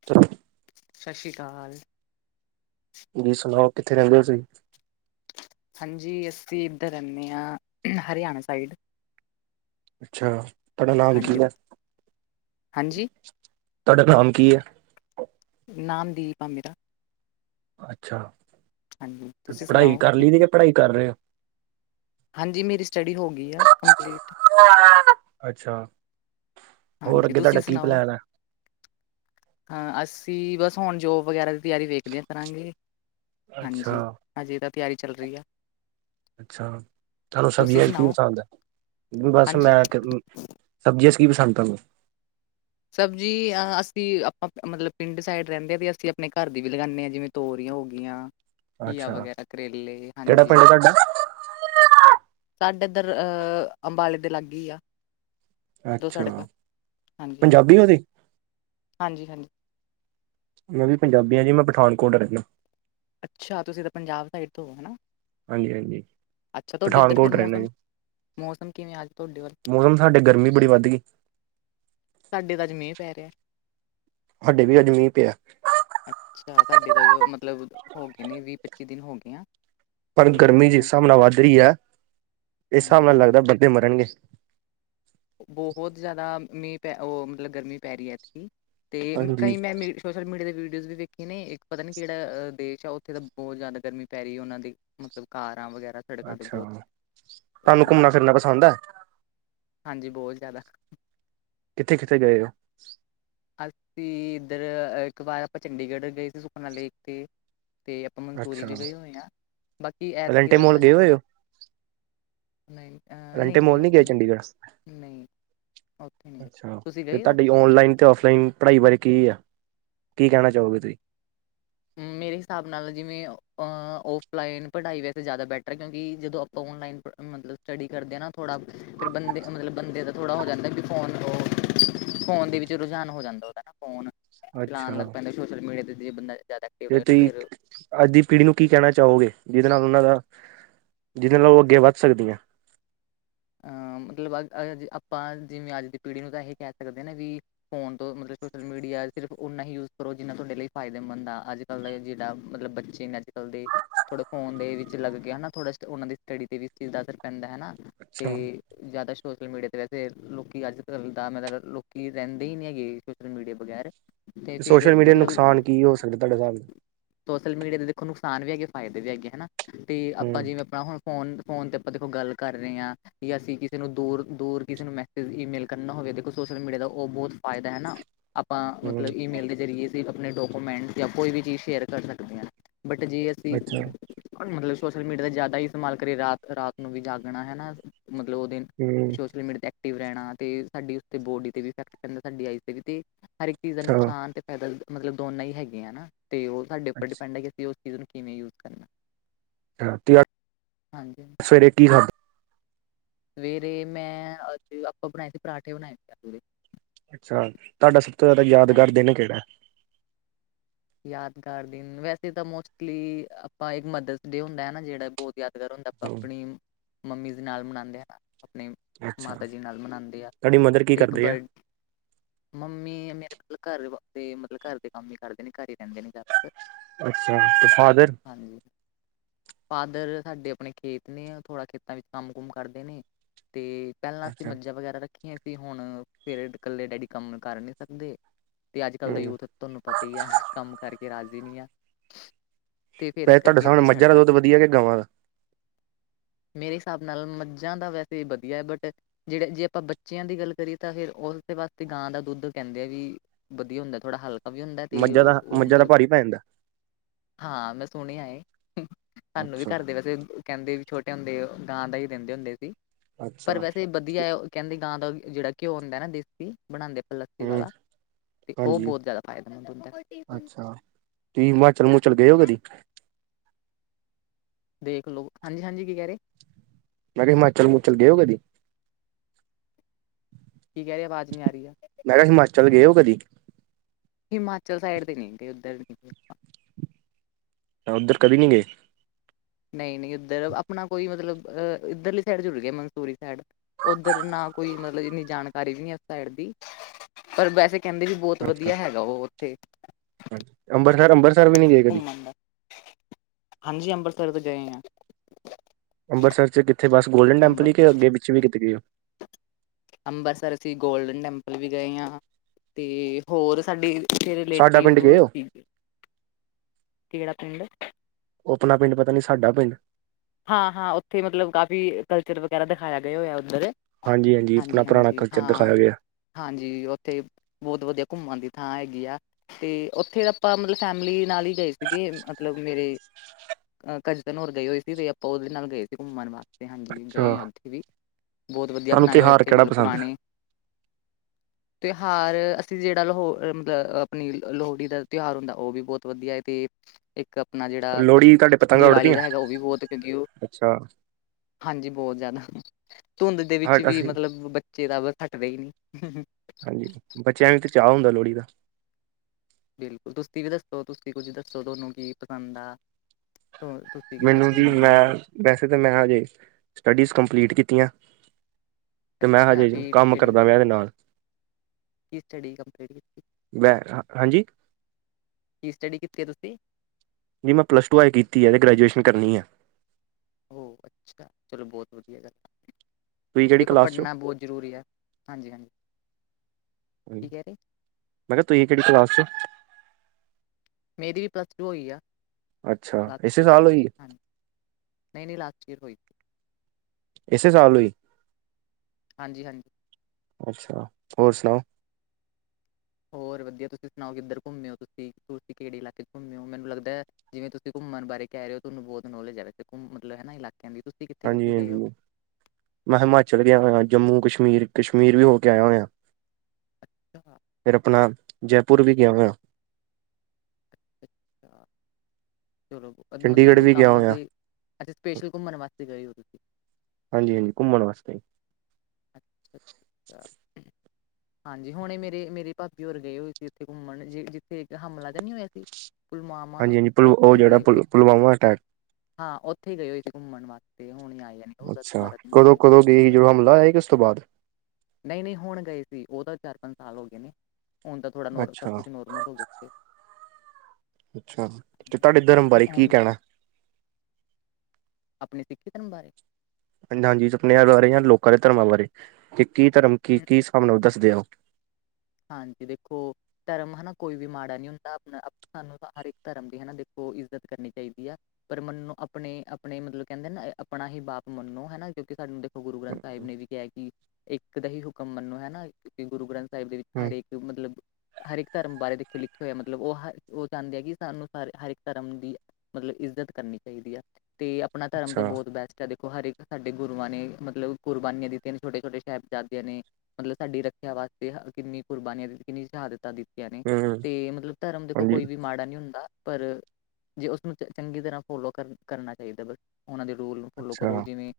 [inaudible] ਸਸ਼ੀ ਕਾਲ। ਜੀ ਸੁਨਾਓ ਕਿੱਥੇ ਰੈਂਦੇ ਓ ਤੁਸੀਂ? ਹਾਂਜੀ ਅਸੀਂ ਏਦਰ ਰੈਨੇ ਆਂ ਹਰਿਆਨਾ ਸਾਈਡ। ਅੱਛਾ ਤੁਆਡਾ ਨਾਮ ਕੀ ਹਾਂਜੀ ਐ ਹਾਂਜੀ ਤੁਆਡਾ ਨਾਮ ਕੀ ਐ? ਨਾਮ ਦੀਪ ਆ ਮੇਰਾ। ਅੱਛਾ ਹਾਂਜੀ ਤੇ ਤੁਸੀਂ ਪੜਾਈ ਸੁਣਾਓ ਕਰ ਲਈ ਦੀ ਕਿੱਥੇ ਕਿ ਪੜਾਈ ਕਰ ਰਏ ਓ? ਹਾਂਜੀ ਮੇਰੀ ਸਟੱਡੀ ਹੋ ਗਈ ਆ ਕੰਪਲੀਟ। ਅੱਛਾ, ਹੋਰ ਹਾਂਜੀ ਅੱਗੇ ਤੁਸੀਂ ਤੁਆਡਾ ਕੀ ਸੁਣਾਓ ਪਲੈਨ ਐ? ਹਾਂ ਅਸੀਂ ਬਸ ਹੁਨ ਜੋਬ ਵਗੈਰਾ ਦੀ ਤਿਆਰੀ ਵੇਖਦੇ ਆਂ ਕਰਾਂਗ। ਹਾਂਜੀ, ਅੱਛਾ ਹਜੇ ਤਾਂ ਤਿਆਰੀ ਚੱਲ ਰਈ ਆ। ਅੱਛਾ, ਤੁਆਨੂੰ ਤੁਸੀਂ ਸਬਜ਼ੀਆਂ ਚ ਕੀ ਸੁਣਾਓ ਪਸੰਦ ਐ ਬਸ ਹਾਂਜੀ ਮੈਂ ਸਬਜ਼ੀਆਂ ਚ ਕੀ ਪਸੰਦ ਤੁਆਨੂੰ? ਸਬਜ਼ੀ ਅ ਅਸੀਂ ਆਪਾਂ ਮਤਲਬ ਪਿੰਡ ਸਾਈਡ ਰੈਂਦੇ ਆਂ ਤੇ ਅਸੀਂ ਆਪਨੇ ਘਰ ਦੀ ਵੀ ਲਗਾਨੇ ਆਂ ਜਿਵੇਂ ਤੋਰੀਆਂ ਹੋ ਗੀਆਂ, ਘੀਆ ਅੱਛਾ ਵਗੈਰਾ, ਕਰੇਲੇ ਕਿਹੜਾ ਪਿੰਡ ਹਾਂਜੀ। ਤੁਹਾਡਾ? ਸਾਡੇ ਏਦਰ ਅ ਅੰਬਾਲੇ ਦੇ ਲਾਗੇ ਈ ਆ। ਦੋ ਸੜਕਾਂ ਹਾਂਜੀ-ਹਾਂਜੀ। ਵੱਡੀ ਓਦੀ। ਹਾਂਜੀ-ਹਾਂਜੀ। ਮੈਂ ਵੀ ਪੰਜਾਬੀ ਆਂ ਜੀ ਮੈਂ ਪਠਾਨਕੋਟ ਰੈਨਾ। ਅੱਛਾ, ਤੁਸੀਂ ਤਾਂ ਪੰਜਾਬ ਸਾਈਡ ਤੋਂ ਹਨਾ। ਹਾਂਜੀ- ਹਾਂਜੀ! ਅੱਛਾ, ਤੁਹਾਡੇ ਇੱਧਰ ਫਿਰ ਪਠਾਨਕੋਟ ਰਹਿੰਦਾ ਮੌਸਮ- ਜੀ। ਮੌਸਮ ਕਿਵੇਂ ਅੱਜ ਤੁਹਾਡੇ ਵੱਲ? ਮੌਸਮ ਸਾਡੇ ਗਰਮੀ ਬੜੀ ਵੱਧ ਗਈ। ਸਾਡੇ ਤਾਂ ਅੱਜ ਮੀਂਹ ਪੈ ਰਿਹਾ। ਸਾਡੇ ਵੀ ਅਜ ਮੀਹ ਪਿਆ। ਅੱਛਾ, ਸਾਡੇ ਤਾਂ ਮਤਲਬ ਹੋ ਗਏ ਨੇ ਵੀਹ ਪੱਚੀ ਦਿਨ ਹੋ ਗਏ ਆ। ਪਰ ਤੇ ਗਰਮੀ ਜਿਸ ਹੁਣ ਹਿਸਾਬ ਨਾਲ ਵੱਧ ਰਹੀ ਹੈ, ਇਸ ਹਿਸਾਬ ਨਾਲ ਹਾਂਜੀ-ਹਾਂਜੀ, ਲੱਗਦਾ ਬੰਦੇ ਮਰਨਗੇ। ਬਹੁਤ ਜ਼ਿਆਦਾ ਮੀਂਹ ਪੈ ਉਹ ਮਤਲਬ ਗਰਮੀ ਪੈ ਰਹੀ ਹੈ, ਇੱਥੇ ਦੀ ਤੇ ਹਾਂਜੀ ਕਈ ਮੈਂ ਮੀਂਹ ਸੋਸ਼ਲ ਮੀਡੀਆ ਦੇ ਵੀਡੀਓਜ਼ ਵੀ ਵੇਖੀ ਨੇ ਇੱਕ ਪਤਾ ਨੀ ਕਿਹੜਾ ਦੇਸ਼ ਆ, ਉੱਥੇ ਤਾਂ ਬਹੁਤ ਜ਼ਿਆਦਾ ਗਰਮੀ ਪੈ ਰਹੀ ਹੈ ਉਹਨਾਂ ਦੀ। ਮਤਲਬ ਕਾਰਾਂ ਵਗੈਰਾ ਸੜਕਾਂ ਤੇ ਅੱਛਾ, ਬਹੁਤ ਤੁਹਾਨੂੰ ਹਾਂਜੀ-ਹਾਂਜੀ, ਘੁੰਮਣਾ ਹਾਂਜੀ ਫਿਰਨਾ ਪਸੰਦ ਹੈ? ਹਾਂਜੀ ਬਹੁਤ ਜ਼ਿਆਦਾ। ਕਿੱਥੇ- ਕਿੱਥੇ ਗਏ ਹੋ? ਅਸੀਂ ਇੱਧਰ ਇੱਕ ਵਾਰ ਆਪਾਂ ਚੰਡੀਗੜ੍ਹ ਗਏ ਸੀ ਸੁਖਨਾ ਲੇਕ ਤੇ ਤੇ ਆਪਾਂ ਮਨਸੂਰੀ ਅੱਛਾ ਵੀ ਗਏ ਹੋਏ ਹਾਂ, ਬਾਕੀ ਐਤਕੀ ਅਲੰਟੇ ਦਾ ਮੋਲ ਅਜੇ ਗਏ ਹੋਏ ਥੋੜ੍ਹਾ ਹੋ ਨਹੀਂ ਅਲੰਟੇ -ਨਹੀਂ ਮੋਲ -ਨਹੀਂ ਨੀ ਉੱਥੇ ਗਏ ਚੰਡੀਗੜ੍ਹ ਨਹੀਂ- ਨਹੀਂ। ਅੱਛਾ ਤੁਸੀਂ ਤੇ ਗਏ ਓ? ਤੁਹਾਡੀ ਔਨਲਾਈਨ ਤੇ ਓਫਲਾਈਨ ਪੜ੍ਹਾਈ ਬਾਰੇ ਕੀ ਆ ਕੀ ਕਹਿਣਾ ਚਾਹੋਗੇ ਤੁਸੀਂ? ਮੇਰੇ ਹਿਸਾਬ ਨਾਲ ਜਿਵੇਂ ਔਫਲਾਈਨ ਪੜ੍ਹਾਈ ਵੈਸੇ ਜ਼ਿਆਦਾ ਬੈਟਰ ਹੈ। ਕਿਉਂਕਿ ਜਦੋਂ ਆਪ ਔਨਲਾਈਨ ਮਤਲਬ ਸਟੱਡੀ ਕਰਦੇ ਨਾ, ਥੋੜਾ ਫੇਰ ਬੰਦੇ ਮਤਲਬ ਬੰਦੇ ਦਾ ਥੋੜਾ ਹੋ ਜਾਂਦਾ। ਫੋਨ ਉਹ ਫੋਨ ਦੇ ਵਿੱਚ ਰੁਝਾਨ ਹੋ ਜਾਂਦਾ, ਉਹਦਾ ਨਾ ਫੋਨ ਚਲਾਉਣ ਲੱਗ ਪੈਂਦਾ, ਸੋਸ਼ਲ ਮੀਡੀਆ ਤੇ ਜ ਬੰਦਾ ਜ਼ਿਆਦਾ ਐਕਟਿਵ ਜੇ ਰਹੇ ਨਾ ਤੁਸੀਂ ਫਿਰ ਅੱਜ ਦੀ ਪੀੜ੍ਹੀ ਨੂੰ ਕੀ ਕਹਿਣਾ ਚਾਹੋਗੇ? ਜਿਹਦੇ ਨਾਲ ਉਹਨਾਂ ਦਾ ਜਿਹਦੇ ਨਾਲ ਉਹ ਅੱਗੇ ਵੱਧ ਸਕਦੀਆਂ। ਅਹ ਮਤਲਬ ਅ ਆਪਾਂ ਜਿਵੇਂ ਅੱਜ ਦੀ ਪੀੜ੍ਹੀ ਨੂੰ ਤਾਂ ਇਹ ਕਹਿ ਸਕਦੇ ਨਾ ਵੀ ਫੋਨ ਤੋਂ ਮਤਲਬ ਸੋਸ਼ਲ ਮੀਡੀਆ ਸਿਰਫ ਉਓਨਾ ਹੀ ਯੂਜ ਕਰੋ, ਜਿੰਨਾ ਤੁਹਾਡੇ ਲਈ ਫ਼ਾਇਦੇਮੰਦ ਆ। ਅੱਜ ਅ ਜਿਹੜਾ ਮਤਲਬ ਬੱਚੇ ਨੇ ਅੱਜ ਕੱਲ੍ਹ ਦੇ ਥੋੜੇ ਫੋਨ ਦੇ ਵਿੱਚ ਲੱਗ ਕੇ ਹਨਾ, ਥੋੜ੍ਹਾ ਉਹਨਾਂ ਦੀ ਸਟੱਡੀ ਤੇ ਵੀ ਇਸ ਚੀਜ਼ ਦਾ ਅਸਰ ਪੈਂਦਾ ਹੈਨਾ। ਤੇ ਅੱਛਾ ਜ਼ਿਆਦਾ ਸੋਸ਼ਲ ਮੀਡੀਆ ਤੇ ਵੈਸੇ ਲੋਕੀ ਅੱਜ ਕਲ ਦਾ ਮਤਲਬ ਲੋਕੀ ਰਹਿੰਦੇ ਹੀ ਨੀ ਹੈਗੇ। ਸੋ ਮੀਡੀਆ ਬਗੈਰ। ਅਤੇ ਫਿਰ ਸੋਸ਼ਲ ਮੀਡੀਆ ਨੂੰ ਮਤਲਬ ਨੁਕਸਾਨ ਕੀ ਹੋ ਸਕਦਾ? ਸੋਸ਼ਲ ਮੀਡੀਆ ਦੇ ਦੇਖੋ ਨੁਕਸਾਨ ਵੀ ਹੈਗੇ, ਫਾਇਦੇ ਵੀ ਹੈਗੇ ਹਨਾ, ਤੇ ਆਪਾਂ ਹੂੰ ਜਿਵੇਂ ਆਪਣਾ ਹੁਣ ਫੋਨ-ਫੋਨ ਤੇ ਆਪਾਂ ਦੇਖੋ ਗੱਲ ਕਰ ਰਹੇ ਹਾਂ। ਜਾਂ ਅਸੀਂ ਕਿਸੇ ਨੂੰ ਦੂਰ- ਦੂਰ ਕਿਸੇ ਨੂੰ ਮੈਸੇਜ ਈਮੇਲ ਕਰਨਾ ਹੋਵੇ ਦੇਖੋ ਸੋਸ਼ਲ ਮੀਡੀਆ ਦਾ ਉਹ ਬਹੁਤ ਫਾਇਦਾ ਹੈ ਨਾ। ਆਪਾਂ ਹੂੰ ਮਤਲਬ ਈਮੇਲ ਦੇ ਜ਼ਰੀਏ ਅਸੀਂ ਆਪਣੇ ਡਾਕੂਮੈਂਟ ਜਾਂ ਕੋਈ ਵੀ ਚੀਜ਼ ਸ਼ੇਅਰ ਕਰ ਸਕਦੇ ਹਾਂ। ਬਟ ਜੇ ਅਸੀਂ ਅੱਛਾ ਮਤਲਬ ਸੋਸ਼ਲ ਮੀਡੀਆ ਦਾ ਜ਼ਿਆਦਾ ਹੀ ਇਸਤੇਮਾਲ ਕਰੀਏ ਰਾਤ -ਰਾਤ ਨੂੰ ਵੀ ਜਾਗਣਾ ਹਨਾ। ਮਤਲਬ ਉਹ ਦਿਨ ਹੂੰ ਸੋਸ਼ਲ ਮੀਡੀਆ ਤੇ ਐਕਟਿਵ ਰਹਿਣਾ, ਤੇ ਸਾਡੀ ਬੋਡੀ ਤੇਡਿਫੈਕਟ ਪੈਂਦਾ, ਸਾਡੀ ਆਈਸ ਤੇ ਵੀ ਤੇ ਹਰ ਇੱਕ ਚੀਜ਼ ਦਾ ਅੱਛਾ ਨੁਕਸਾਨ ਤੇ ਫੈਦਲ ਮਤਲਬ ਦੋਨਾਂ ਹੀ ਹੈਗੇਆਂ ਨਾ, ਤੇ ਉਹ ਸਾਡੇ ਉੱਪਰ ਅੱਛਾ ਡਿਪੈਂਡ ਹੈ ਵੀ ਉਸ ਚੀਜ਼ ਨੂੰ ਕਿਵੇਂ ਯੂਜ ਕਰਨਾ। ਅ ਹਾਂਜੀ ਹਾਂਜੀ ਸਵੇਰੇ ਕੀ ਖ ਤੋ [unintelligible] ਸਵੇਰੇ ਮੈਂ ਆਪਾਂ ਬਣਾਏ ਸੀ ਪਰਾਂਠੇ ਬਣਾਏ ਸੀ, ਆਲੂ ਦੇ। ਅੱਛਾ। ਤੁਹਾਡਾ ਸਭ ਤੋਂ ਜ਼ਿਆਦਾ ਯਾਦਗਾਰ ਹਾਂਜੀ ਦਿਨ ਕਿਹੜਾ? ਯਾਦਗਾਰ ਦਿਨ, ਵੈਸੇ ਤਾਂ ਮੋਸਟਲੀ ਆਪਾਂ ਇੱਕ ਮਦਰਸ ਡੇ ਹੁੰਦਾ ਹੈ। ਨਾ ਜਿਹੜਾ ਬਹੁਤ ਯਾਦਗਾਰ ਹੁੰਦਾ, ਆਪਾਂ ਆਪਣੀ ਮੰਮੀ ਦੇ ਨਾਲ ਮਨਾਦੇ ਹਾਂ ਆਪਣੀ ਅੱਛਾ ਮਾਤਾ ਜੀ ਨਾਲ ਮਨਾਦੇ ਆ ਤੁਹਾਡੀ ਮਦਰ ਕੀ ਤੇ ਇੱਕ ਕਰਦੇ ਆ ਬਰਡ ਮੰਮੀ ਮੇਰੇ ਮਤਲਬ ਘਰ ਮਤਲਬ ਘਰ ਦੇ ਕੰਮ ਹੀ ਕਰਦੇ ਨੇ, ਘਰ ਹੀ ਰਹਿੰਦੇ ਨੇ ਜ਼ਦਾਤਰ ਅੱਛਾ ਤੇ ਫਾਦਰ। ਹਾਂਜੀ। ਫਾਦਰ ਸਾਡੇ ਆਪਣੇ ਖੇਤ ਨੇ ਥੋੜਾ ਖੇਤਾਂ ਵਿੱਚ ਕੰਮ ਕੁਮ ਕਰਦੇ ਨੇ ਤੇ ਪਹਿਲਾਂ ਅਸੀਂ ਅੱਛਾ ਮੱਝਾਂ ਵਗੈਰਾ ਰੱਖੀਆਂ ਸੀ। ਹੁਣ ਫੇਰ ਇਕੱਲੇ ਡੈਡੀ ਕੰਮ ਕਰ ਨੀ ਸਕਦੇ। ਤੇ ਅੱਜ ਕੱਲ੍ਹ ਦਾ ਹੂੰ ਯੂਥ ਤੁਹਾਨੂੰ ਪਤਾ ਹੀ ਆ, ਕੰਮ ਕਰਕੇ ਰਾਜ਼ੀ ਨਹੀ ਆ। ਅਤੇ ਫਿਰ ਇਸ ਪੈ ਤੁਹਾਡੇ ਕਰਕੇ ਸਾਮਣੇ ਅਸੀਂ ਮੱਝਾਂ ਦਾ ਛੱਡਤਾ ਦੁੱਧ ਸੀ ਵਧੀਆ ਤੇ ਗਾਵਾਂ ਦਾ। ਮੇਰੇ ਹਿਸਾਬ ਨਾਲ ਮੱਝਾਂ ਦਾ ਵੈਸੇ ਵਧੀਆ ਹੈ ਬਟ ਜਿਹੜੇ ਜੇ ਆਪਾਂ ਬੱਚਿਆਂ ਦੀ ਗੱਲ ਕਰੀਏ ਤਾਂ ਫੇਰ ਉਸਦੇ ਵਾਸਤੇ ਗਾਂ ਦਾ ਦੁੱਧ ਕਹਿੰਦੇ ਆ ਜੀ ਵਧੀਆ ਹੁੰਦਾ ਥੋੜ੍ਹਾ ਹਲਕਾ ਵੀ ਹੁੰਦਾ ਅਤੇ ਮੱਝਾਂ ਦਾ ਉਹ ਮੱਝਾਂ ਦਾ ਮਤਲਬ ਭਾਰੀ ਪੈ ਜਾਂਦਾ ਹਾਂ ਮੈਂ ਸੁਣਿਆ ਏ ਸਾਨੂੰ ਵੀ ਅੱਛਾ ਕਰਦੇ ਵੈਸੇ ਕਹਿੰਦੇ ਵੀ ਛੋਟੇ ਹੁੰਦੇ ਗਾਂ ਦਾ ਹੀ ਦਿੰਦੇ ਹੁੰਦੇ ਸੀ। ਪਰ ਅੱਛਾ ਵੈਸੇ ਵਧੀਆ ਕਹਿੰਦੇ ਗਾਂ ਦਾ ਜਿਹੜਾ ਘਿਓ ਹੁੰਦਾ ਨਾ ਦੇਸੀ ਬਣਾਦੇ ਫ ਲੱਸੀ ਹੂੰ ਵਾਲਾ ਤੇ ਉਹ ਹਾਂਜੀ ਬਹੁਤ ਜ਼ਿਆਦਾ ਫਾਇਦਾ [unintelligible] ਅੱਛਾ, ਤੁਸੀਂ ਹਿਮਾਚਲ--ਹਿਮੂਚਲ ਗਏ ਹੋ ਕਦੀ? ਦੇਖ ਲੋ, ਹਾਂਜੀ-ਹਾਂਜੀ ਕੀ ਕਹਿ ਰਹੇ। ਮੈਂ ਕਿਹਾ ਹਿਮਾਚਲ ਮੂਚਲ ਗਏ ਓ ਕਦੀ? ਕੀ ਕਹਿ ਰਹੇ ਆਵਾਜ਼ ਨੀ ਆ ਰਹੀ ਆ। ਮੈਂ ਕਿਹਾ ਹਿਮਾਚਲ ਗਏ ਉਹ ਕਦੀ? ਹਿਮਾਚਲ ਸਾਈਡ ਤੇ ਨੀ ਤੇ ਉੱਧਰ ਨੀ ਤਾਂ ਉੱਧਰ ਕਦੇ ਨਹੀ ਗਏ। ਨਹੀਂ ਨਹੀਂ ਉੱਧਰ ਆਪਣਾ ਕੋਈ ਮਤਲਬ ਇੱਧਰਲੀ ਸਾਈਡ ਜੁੜ ਗਿਆ ਮਨਸੂਰੀ ਸਾਈਡ। ਓਧਰ ਨਾ ਕੋਈ ਮਤਲਬ ਇੰਨੀ ਜਾਣਕਾਰੀ ਵੀ ਨ ਉਸ ਸਾਈਡ ਦੀ ਪਰ ਵੈਸੇ ਕਹਿੰਦੇ ਵੀ ਬਹੁਤ ਵਧੀਆ ਹੈਗਾ ਉਹ ਉੱਥੇ ਹਾਂ ਅੰਬ੍ਰਿਸਰ ਅੰਮ੍ਰਿਤਸਰ ਵੀ ਨੀ ਗਏ ਕਦੀ। ਘੁੰਮਣ ਦਾ ਹਾਂਜੀ ਅੰਮ੍ਰਿਤਸਰ ਤੋਂ ਗਏ ਆ। ਅੰਮ੍ਰਿਤਸਰ ਚ ਕਿੱਥੇ ਬਸ ਗਲਡ ਟੈਂਪਲ ਈ ਗਏ ਅਗੇ ਪਿੱਛੇ ਵੀ ਕਿਤੇ ਗਈ ਹੋ। ਅੰਬਰਤਸਰ ਅਸੀਂ ਗੋਲਡਨ ਟੈਂਪਲ ਵੀ ਗਏ ਹਾਂ। ਤੇ ਹੋਰ ਸਾਡੇ ਸਾਡਾ ਪਿੰਡ ਰਿਲੇਟਿਵ ਗਏ ਹੋ ਕਿਹੜਾ ਪਿੰਡ ਉਹ ਆਪਣਾ ਪਿੰਡ ਪਤਾ ਨੀ ਸਾਡਾ ਪਿੰਡ ਹਾਂ ਹਾਂ ਉੱਥੇ ਮਤਲਬ ਕਾਫੀ ਕਲਚਰ ਵਗੈਰਾ ਦਿਖਾਇਆ ਗਏ ਹੋਇਆ ਉੱਧਰ। ਹਾਂਜੀ ਹਾਂਜੀ ਆਪਣਾ ਪੁਰਾਣਾ ਹਾਂਜੀ ਕਲਚਰ ਹਾਂ ਦਿਖਾਇਆ ਗਿਆ। ਹਾਂਜੀ ਉੱਥੇ ਬਹੁਤ ਵਧੀਆ ਘੁੰਮਣ ਦੀ ਥਾਂ ਹੈਗੀ ਆ। ਤੇ ਉੱਥੇ ਆਪਾਂ ਮਤਲਬ ਫੈਮਿਲੀ ਨਾਲ ਹੀ ਗਏ ਸੀਗੇ ਮਤਲਬ ਮੇਰੇ ਅ ਖਜਤਨ ਹੋਰ ਗਏ ਹੋਏ ਸੀ ਤੇ ਆਪਾਂ ਉਹਦੇ ਨਾਲ ਗਏ ਸੀ ਘੁੰਮਣ ਵਾ। ਹਾਂਜੀ ਅੱਛਾ ਗਏ ਆ ਉੱਥੇ ਵੀ ਬਹੁਤ ਵਧੀਆ ਤੁਹਾਨੂੰ ਬਣਾਏ ਹੋਏ ਤਿਉਹਾਰ ਇੱਥੇ ਕਿਹੜਾ ਮਤਲਬ ਪਸੰਦ ਪੁਰਾਣੇ [inaudible] ਤਿਉਹਾਰ ਅਸੀਂ ਜਿਹੜਾ ਲੋਹ ਮਤਲਬ ਆਪਣੀ ਲੋਹੜੀ ਦਾ ਤਿਉਹਾਰ ਹੁੰਦਾ ਉਹ ਵੀ ਬਹੁਤ ਵਧੀਆ ਏ ਤੇ ਇੱਕ ਆਪਣਾ ਹੈ ਜਿਹੜਾ ਲੋਹੜੀ ਤੁਹਾਡੇ ਪਤੰਗਾਂ ਦੀਵਾਲੀ ਦਾ ਉੱਡਦੀਆਂ ਹੈਗਾ ਉਹ ਵੀ ਬਹੁਤ ਅੱਛਾ ਹਾਂਜੀ ਬਹੁਤ ਜਿਆਦਾ ਧੁੰਦ ਦੇ ਹਾਂ ਵਿੱਚ ਵੀ ਅਸੀਂ ਮਤਲਬ ਬ ਬੱਚੇ ਤਾਂ ਬਸ ਥਕਦੇ ਹੀ ਨੀ। ਬੱਚਿਆਂ ਨੂੰ ਤਾਂ ਚਾਹਅ ਹੁੰਦਾ ਲੋਹੜੀ ਦਾ। ਬਿਲਕੁਲ ਤੁਸੀਂ ਵੀ ਦੱਸੋ ਤੁਸੀਂ ਕੁੱਝ ਦੱਸੋ ਤੁਆਨੂੰ ਕੀ ਪਸੰਦ ਐ। ਮੈਨੂੰ ਵੀ ਮੈਂ ਵੈਸੇ ਤਾਂ ਮੈਂ ਹਜੇ ਸਟੱਡੀਜ਼ ਕੰਪਲੀਟ ਕੀਤੀਆਂ। ਤੇ ਮੈਂ ਅੱਛਾ ਹਜੇ ਕੀ ਕੰਮ ਸਟੱਡੀ ਕਰਦਾ ਪੇਆਂ ਏਦੇ ਨਾਲ। ਕੀ ਸਟੱਡੀ ਕੰਪਲੀਟ ਕੀਤੀ ਮੈਂ ਹ ਹਾਂਜੀ। ਕੀ ਸਟੱਡੀ ਕੀਤੀ ਐ ਤੁਸੀਂ। ਜੀ ਮੈਂ ਪਲੱਸ ਟੂ ਹਜੇ ਕੀਤੀ ਐ ਤੇ ਗ੍ਰੈਜੂਏਸ਼ਨ ਕਰਨੀ ਐ। ਓ ਅੱਛਾ, ਚਲੋ ਬੋਤ ਵਦੀਆ ਗੱਲ ਐ। ਤੁਸੀਂ ਕਿਹੜੀ ਦੇਖੋ ਕਲਾਸ ਚੋਂ ਪੜਨਾ ਬੋਤ ਜ਼ਰੂਰੀ ਆ, ਹਾਂਜੀ-ਹਾਂਜੀ ਹਾਂਜੀ ਕੀ ਕੈ ਰਏ। ਮੈਂ ਕਿਆ ਤੁਸੀਂ ਕੇੜੀ ਕਲਾਸ ਚੋਂ। ਮੇਰੀ ਵੀ ਪਲੱਸ ਟੂ ਹੋਈ ਆ। ਅੱਛਾ ਲਾਸਟ ਇਸੇ ਈਅਰ ਸਾਲ ਹੋਈ ਹਾਂਜੀ ਨਈਂ-ਨਈਂ ਲਾਸਟ ਈਅਰ ਹੋਈ। ਇਸੇ ਸਾਲ ਹੋਈ। ਹਾਂਜੀ-ਹਾਂਜੀ। ਅੱਛਾ, ਹੋਰ ਸੁਨਾਓ। ਹੋਰ ਵਦੀਆ ਤੁਸੀਂ ਸੁਨਾਓ ਕਿੱਦਰ ਘੁੰਮਦੇ ਓਂ ਤੁਸੀਂ-ਤੁਸੀਂ ਕਿਹੜੇ ਇਲਾਕੇ ਚ ਘੁੰਮਦੇ ਓਂ ਮੈਨੂੰ ਲੱਗਦਾ ਜਿਵੇਂ ਤੁਸੀਂ ਘੁੰਮਨ ਬਾਰੇ ਕੈ ਰਏ ਓ ਤੁਆਨੂੰ ਬੋਤ ਨੋਲੇਜ ਐ ਘੁੰਮਨ ਮਤਲਬ ਹਨਾ ਇਲਾਕੇਆਂ ਦੀ ਕਿੱਥੇ ਕਿੱਥੇ ਗਏ ਹੋ ਹਾਂਜੀ-ਹਾਂਜੀ ਮੈਂ ਹਿਮਾਚਲ ਗੇਆ ਹੋਏਆ ਜੰਮੂ ਕਸ਼ਮੀਰ-ਕਸ਼ਮੀਰ ਵੀ ਹੋ ਕੇ ਆਏਆ ਹੋਏਆਂ। ਅੱਛਾ ਫਿਰ ਆਪਨਾ ਜੈਪੁਰ ਵੀ ਗੇਆ ਹੋਏਆਂ। ਚਲੋ ਏਦਾ ਚੰਡੀਗੜ੍ਹ ਮਤਲਬ ਵੀ ਗਿਆ ਕੰਮ ਹੋਇਆ ਦੇ ਅੱਛਾ ਸਪੈਸ਼ਲ ਘੁੰਮਨ ਵਾਸਤੇ ਗਏ ਓਂ ਤੁਸੀਂ। ਹਾਂਜੀ-ਹਾਂਜੀ ਘੁੰਮਨ ਵਾਸਤੇ। [inaudible] ਹਾਂਜੀ ਹੁਨੇ ਮੇਰੇ-ਮੇਰੇ ਭਾਬੀ ਹੋਰ ਗਏ ਹੋਏ ਸੀ ਓਥੇ ਘੁੰਮਨ ਜ ਜਿੱਥੇ ਹਮਲਾ ਜਾ ਨੀ ਹੋਏਆ ਸੀ। ਪੁਲਵਾਮਾ ਹਾਂਜੀ-ਹਾਂਜੀ ਪੁਲ ਓ ਉੱਥੇ ਜੇੜਾ ਗਏ ਪੁ ਉ- ਪੁਲਵਾਮਾ ਅਟੈਕ ਹਾਂ ਓਥੇ ਈ ਗਏ ਹੋਏ ਸੀ ਘੁੰਮਨ ਵਾਸਤੇ ਹੁਨੇ ਈ ਆਏ ਐ। ਅੱਛਾ, ਕਦੋਂ-ਕਦੋਂ ਗਈ ਜਦੋਂ ਹਮਲਾ ਹੋਇਆ ਸੀਗਾ ਉਸ ਤੋਂ ਬਾਦ ਨਈਂ-ਨਈਂ ਹੁਨ ਗਏ ਸੀ ਓ ਤਾਂ ਚਾਰ ਪੰਜ ਸਾਲ ਹੋ ਗਏ ਨੇ। ਹੁਨ ਤਾਂ ਥੋੜਾ ਨੋਰਮਲ ਸਬ ਅੱਛਾ ਕੁਛ ਨੋਰਮਲ ਹੋ ਗਿਆ ਓਥੇ। ਅੱਛਾ ਤੇ ਤੁਆਡੇ ਧਰਮ ਬਾਰੇ ਕੀ ਹੁਣ ਕੈਨਾ। ਆਪਨੇ ਸਿੱਖੀ ਧਰਮ ਬਾਰੇ ਹਾਂਜੀ ਸੁਪਨਿਆਂ ਬਾਰੇ ਜਾਂ ਲੋਕਾਂ ਦੇ ਧਰਮਾਂ ਬਾਰੇ, ਤੇ ਕੀ ਧਰਮ ਕੀ-ਕੀ ਹਿਸਾਬ ਨਾਲ ਦੱਸਦੇ ਆ ਓ। ਹਾਂਜੀ ਦੇਖੋ ਧਰਮ ਹਨਾ ਕੋਈ ਵੀ ਮਾੜਾ ਨੀ ਹੁੰਦਾ ਆਪਨਾ ਸਾਨੂੰ ਤਾਂ ਹਰ ਇੱਕ ਧਰਮ ਦੀ ਹਨਾ ਦੇਖੋ ਇੱਜ਼ਤ ਕਰਨੀ ਚਾਈਦੀ ਐ। ਪਰ ਮੰਨੋ ਆਪਨੇ-ਆਪਨੇ ਮਤਲਬ ਕੈਂਦੇ ਨਾ ਆਪਨਾ ਈ ਬਾਪ ਮੰਨੋ ਹਨਾ ਕਿਓਂਕਿ ਸਾਨੂੰ ਗੁਰੂ ਗ੍ਰੰਥ ਸਾਹਿਬ ਨੇ ਵੀ ਕਿਆ ਕੇ ਇੱਕ ਦਾ ਈ ਹੁਕਮ ਮੰਨੋ ਹੈਨਾ, ਗੁਰੂ ਗ੍ਰੰਥ ਸਾਹਿਬ ਦੇ ਵਿੱਚ ਹਮ ਹਰੇਕ ਜੋ ਮਤਲਬ ਹਰ ਇੱਕ ਧਰਮ ਬਾਰੇ ਦੇਖਿਓ ਲਿਖੇਆ ਹੋਏਆ ਮਤਲਬ ਓ ਹ ਓ ਚਾਂਦੇ ਆ ਕੀ ਸਾਨੂੰ ਹਰ ਇੱਕ ਧਰਮ ਦੀ ਮਤਲਬ ਇੱਜ਼ਤ ਕਰਨੀ ਚਾਈਦੀ ਐ, ਤੇ ਆਪਨਾ ਧਰਮ ਤੇ ਅੱਛਾ ਬੋਤ ਬੈਸਟ ਐ ਦੇਖੋ ਹਰ ਇੱਕ ਸਾਡੇ ਗੁਰੂਆਂ ਨੇ ਮਤਲਬ ਕੁਰਬਾਨੀਆਂ ਦਿਤੀਆਂ ਨੇ ਛੋਟੇ-ਛੋਟੇ ਸਾਹਿਬਜ਼ਾਦਿਆਂ ਨੇ ਮਤਲਬ ਸਾਡੀ ਰੱਖਿਆ ਵਾਸਤੇ ਕਿੰਨੀ ਕੁਰਬਾਨੀਆਂ ਦਿਤੀਆਂ ਨੇ ਕਿੰਨੀ ਸ਼ਹਾਦਤਾਂ ਦਿੱਤੀਆਂ ਨੇ, ਹਮ ਤੇ ਮਤਲਬ ਧਰਮ ਦੇਖੋ ਹਾਂਜੀ ਕੋਈ ਵੀ ਮਾੜਾ ਨੀ ਹੁੰਦਾ, ਪਰ ਜੇ ਉਸਨੂੰ ਚੰਗੀ ਤਰ੍ਹਾਂ ਫੋਲੋ ਕਰ ਕਰਨਾ ਚਾਈਦਾ। ਓਨਾਂ ਦੇ ਰੂਲ ਨੂੰ ਫੋਲੋ ਕਰੋ ਅੱਛਾ ਜਿਵੇਂ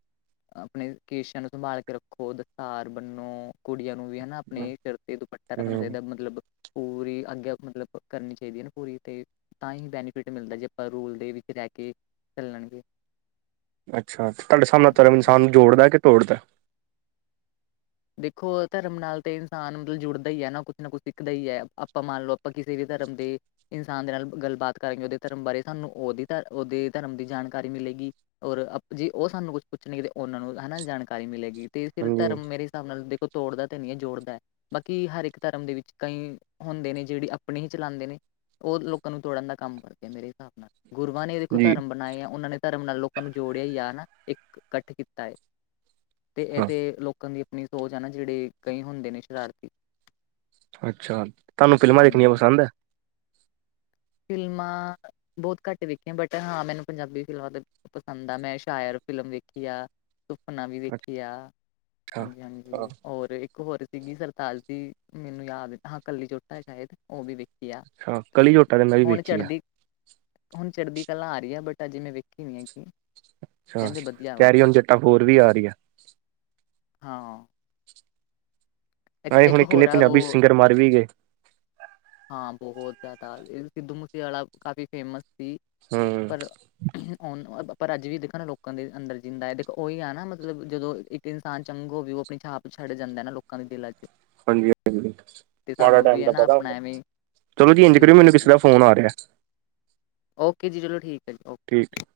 ਆਪਨੇ ਕੇਸ਼ਾਂ ਨੂੰ ਸੰਭਾਲ ਕੇ ਰੱਖੋ ਦਸਤਾਰ ਬੰਨੋ ਕੁੜੀਆਂ ਨੂੰ ਵੀ ਹਨਾ ਆਪਨੇ ਸਿਰ ਤੇ ਦੁਪੱ ਟਾ ਰੱਖਨਾ ਹਮ ਚਾਈਦਾ ਮਤਲਬ ਪੂਰੀ ਆਗੇਆ ਮਤਲਬ ਕਰਨੀ ਚਾਈਦੀ ਐ ਨਾ ਪੂਰੀ ਤੇ। ਤਾਂ ਹੀ ਬੈਨੀਫਿਟ ਮਿਲਦਾ ਜੇ ਆਪਾਂ ਰੂਲ ਦੇ ਵਿੱਚ ਰਹਿ ਕੇ ਚੱਲਣਗੇ ਅੱਛਾ ਤੁਹਾਡੇ ਸਾਹਬ ਨਾਲ ਹਾਂਜੀ ਧਰਮ ਹਾਂਜੀ ਇਨਸਾਨ ਜੋੜਦਾ ਕੇ ਤੋੜਦਾ ਦੇਖੋ ਧਰਮ ਨਾਲ ਤੇ ਇਨਸਾਨ ਮਤਲਬ ਜੁੜਦਾ ਹੀ ਐ ਨਾ ਕੁਛ ਨਾ ਕੁਛ ਸਿੱਖਦਾ ਹੀ ਐ ਆਪਾਂ ਮੰਨ ਲਓ ਆਪਾਂ ਕਿਸੇ ਵੀ ਧਰਮ ਦੇ ਇਨਸਾਨ ਦੇ ਨਾਲ ਗੱਲਬਾਤ ਕਰਾਂਗੇ ਉਹਦੇ ਧਰਮ ਬਾਰੇ ਸਾਨੂੰ ਉਹਦੀ ਧ ਉਹਦੇ ਧਰਮ ਦੀ ਜਾਣਕਾਰੀ ਮਿਲੇਗੀ ਔਰ ਜੇ ਉਹ ਸਾਨੂੰ ਕੁਛ ਪੁੱਛਣਗੇ ਤੇ ਉਹਨਾਂ ਨੂੰ ਹਨਾ ਜਾਣਕਾਰੀ ਮਿਲੇਗੀ ਤੇ ਫੇਰ ਹਾਂਜੀ ਧਰਮ ਮੇਰੇ ਹਿਸਾਬ ਨਾਲ ਦੇਖੋ ਤੋੜਦਾ ਤੇ ਨਈ ਏ ਜੋੜਦਾ ਬਾਕੀ ਹਰ ਇੱਕ ਧਰਮ ਦੇ ਵਿੱਚ ਕਈ ਹੁੰਦੇ ਨੇ ਜਿਹੜੇ ਆਪਣੇ ਹੀ ਚਲਾਂਦੇ ਨੇ ਉਹ ਲੋਕਾਂ ਨੂੰ ਤੋੜਨ ਦਾ ਕੰਮ ਕਰਦੇ ਮੇਰੇ ਹਿਸਾਬ ਨਾਲ ਗੁਰੂਆਂ ਨੇ ਦੇਖੋ ਜੀ ਧਰਮ ਬਣਾਏ ਆ ਉਹਨਾਂ ਨੇ ਧਰਮ ਨਾਲ ਲੋਕ ਕਾਂ ਨੂੰ ਜੋੜਿਆ ਹੀ ਆ ਨਾ ਇੱਕ ਇਕੱਠ ਕੀਤਾ ਏ ਤੇ ਹਾਂ ਇਹਦੇ ਲੋਕਾਂ ਦੀ ਆਪਣੀ ਸੋਚ ਆ ਨਾ ਜਿਹੜੇ ਕਈ ਹੁੰਦੇ ਨੇ ਸ਼ਰਾਰਤੀ ਅੱਛਾ, ਤੁਹਾਨੂੰ ਫ਼ਿਲਮਾਂ ਹਾਂਜੀ ਦੇਖਣੀਆਂ ਹਾਂਜੀ ਪਸੰਦ ਐ ਫਿਲਮਾਂ ਬਹੁਤ ਘੱਟ ਦੇਖੀਆਂ ਬਟ ਹਾਂ ਮੈਨੂੰ ਪੰਜਾਬੀ ਫਿਲਮਾਂ ਦੇ ਪਸੰਦ ਆ ਮੈਂ ਸ਼ਾਇਰ ਫਿਲਮ ਵੇਖੀ ਆ ਸੁਪਨਾ ਵੀ ਦੇਖੀ ਆ ਅੱਛਾ ਹਾਂਜੀ, ਹਾਂਜੀ ਔਰ ਇੱ ਇੱਕ ਹੋਰ ਸੀਗੀ ਸਰਤਾਜ ਦੀ ਮੈਨੂੰ ਯਾਦ ਹਾਂ ਕੱਲੀ ਜੋਟਾ ਏ ਸ਼ਾਇਦ ਉਹ ਵੀ ਵੇਖੀ ਆ ਛਾ ਕਲੀ ਜੋਟਾ ਤੇ ਵੀ ਹੁਣ ਵੇਖੀ ਆ ਚੜ੍ਹਦੀ ਹੁਣ ਚੜ੍ਹਦੀ ਕਲਾ ਆ ਰਹੀ ਐ ਬਟ ਅਜੇ ਮੈਂ ਵੇਖੀ ਨੀ ਹੈਗੀ ਅੱਛਾ ਕਹਿੰਦੇ ਵਧੀਆ ਵਾ ਕੈਰੀਓਨ ਜੱਟਾ ਫੋਰ ਵੀ ਹਮ, ਆ ਰਹੀ ਐ ਹਾਂ ਇੱਕ ਆਂ ਇੱਕ ਹੁਣੇ ਹੋਰ ਕਿੰਨੇ ਆ ਪੰਜਾਬੀ ਉਹ ਸਿੰਗਰ ਮਰ ਵੀ ਗਏ। ਹਾਂ ਬਹੁਤ ਜਿਆਦਾ ਇਹ ਸਿੱਧੂ ਮੂਸੇਵਾਲਾ ਕਾਫੀ ਫੇਮਸ ਸੀ ਹੂੰ ਉਹ ਨ ਪਰ ਅੱਜ ਵੀ ਦੇਖੋ ਨਾ ਲੋਕਾਂ ਦੇ ਅੰਦਰ ਜਿੰਦਾ ਹੈ ਦੇਖੋ ਉਹੀ ਆ ਨਾ ਮਤਲਬ ਜਦੋਂ ਇ ਤੇ ਇਨਸਾਨ ਚੰਗ ਹੋਵੇ ਉਹ ਆਪਣੀ ਛਾਪ ਛੱਡ ਜਾਂਦਾ ਨਾ ਲੋਕਾਂ ਦੇ ਦਿਲਾਂ ਚ ਹਾਂਜੀ, ਹਾਂਜੀ ਤੇ ਮਾੜੇ ਸਾਨੂੰ ਟਾਈਮ ਵੀ ਹੈ ਦਾ ਨਾ ਪਤਾ ਆਪਣਾ ਐਵੇਂ ਚਲੋ ਚੇਂਜ ਕਰਿਓ ਮੈਨੂੰ ਬਿਲਕੁਲ ਕਿਸੇ ਦਾ ਬਿਲਕੁਲ ਫ਼ੋਨ ਆ ਰਿਹਾ। ਓਕੇ ਜੀ ਚਲੋ ਠੀਕ ਐ ਜੀ ਓ [unintelligible]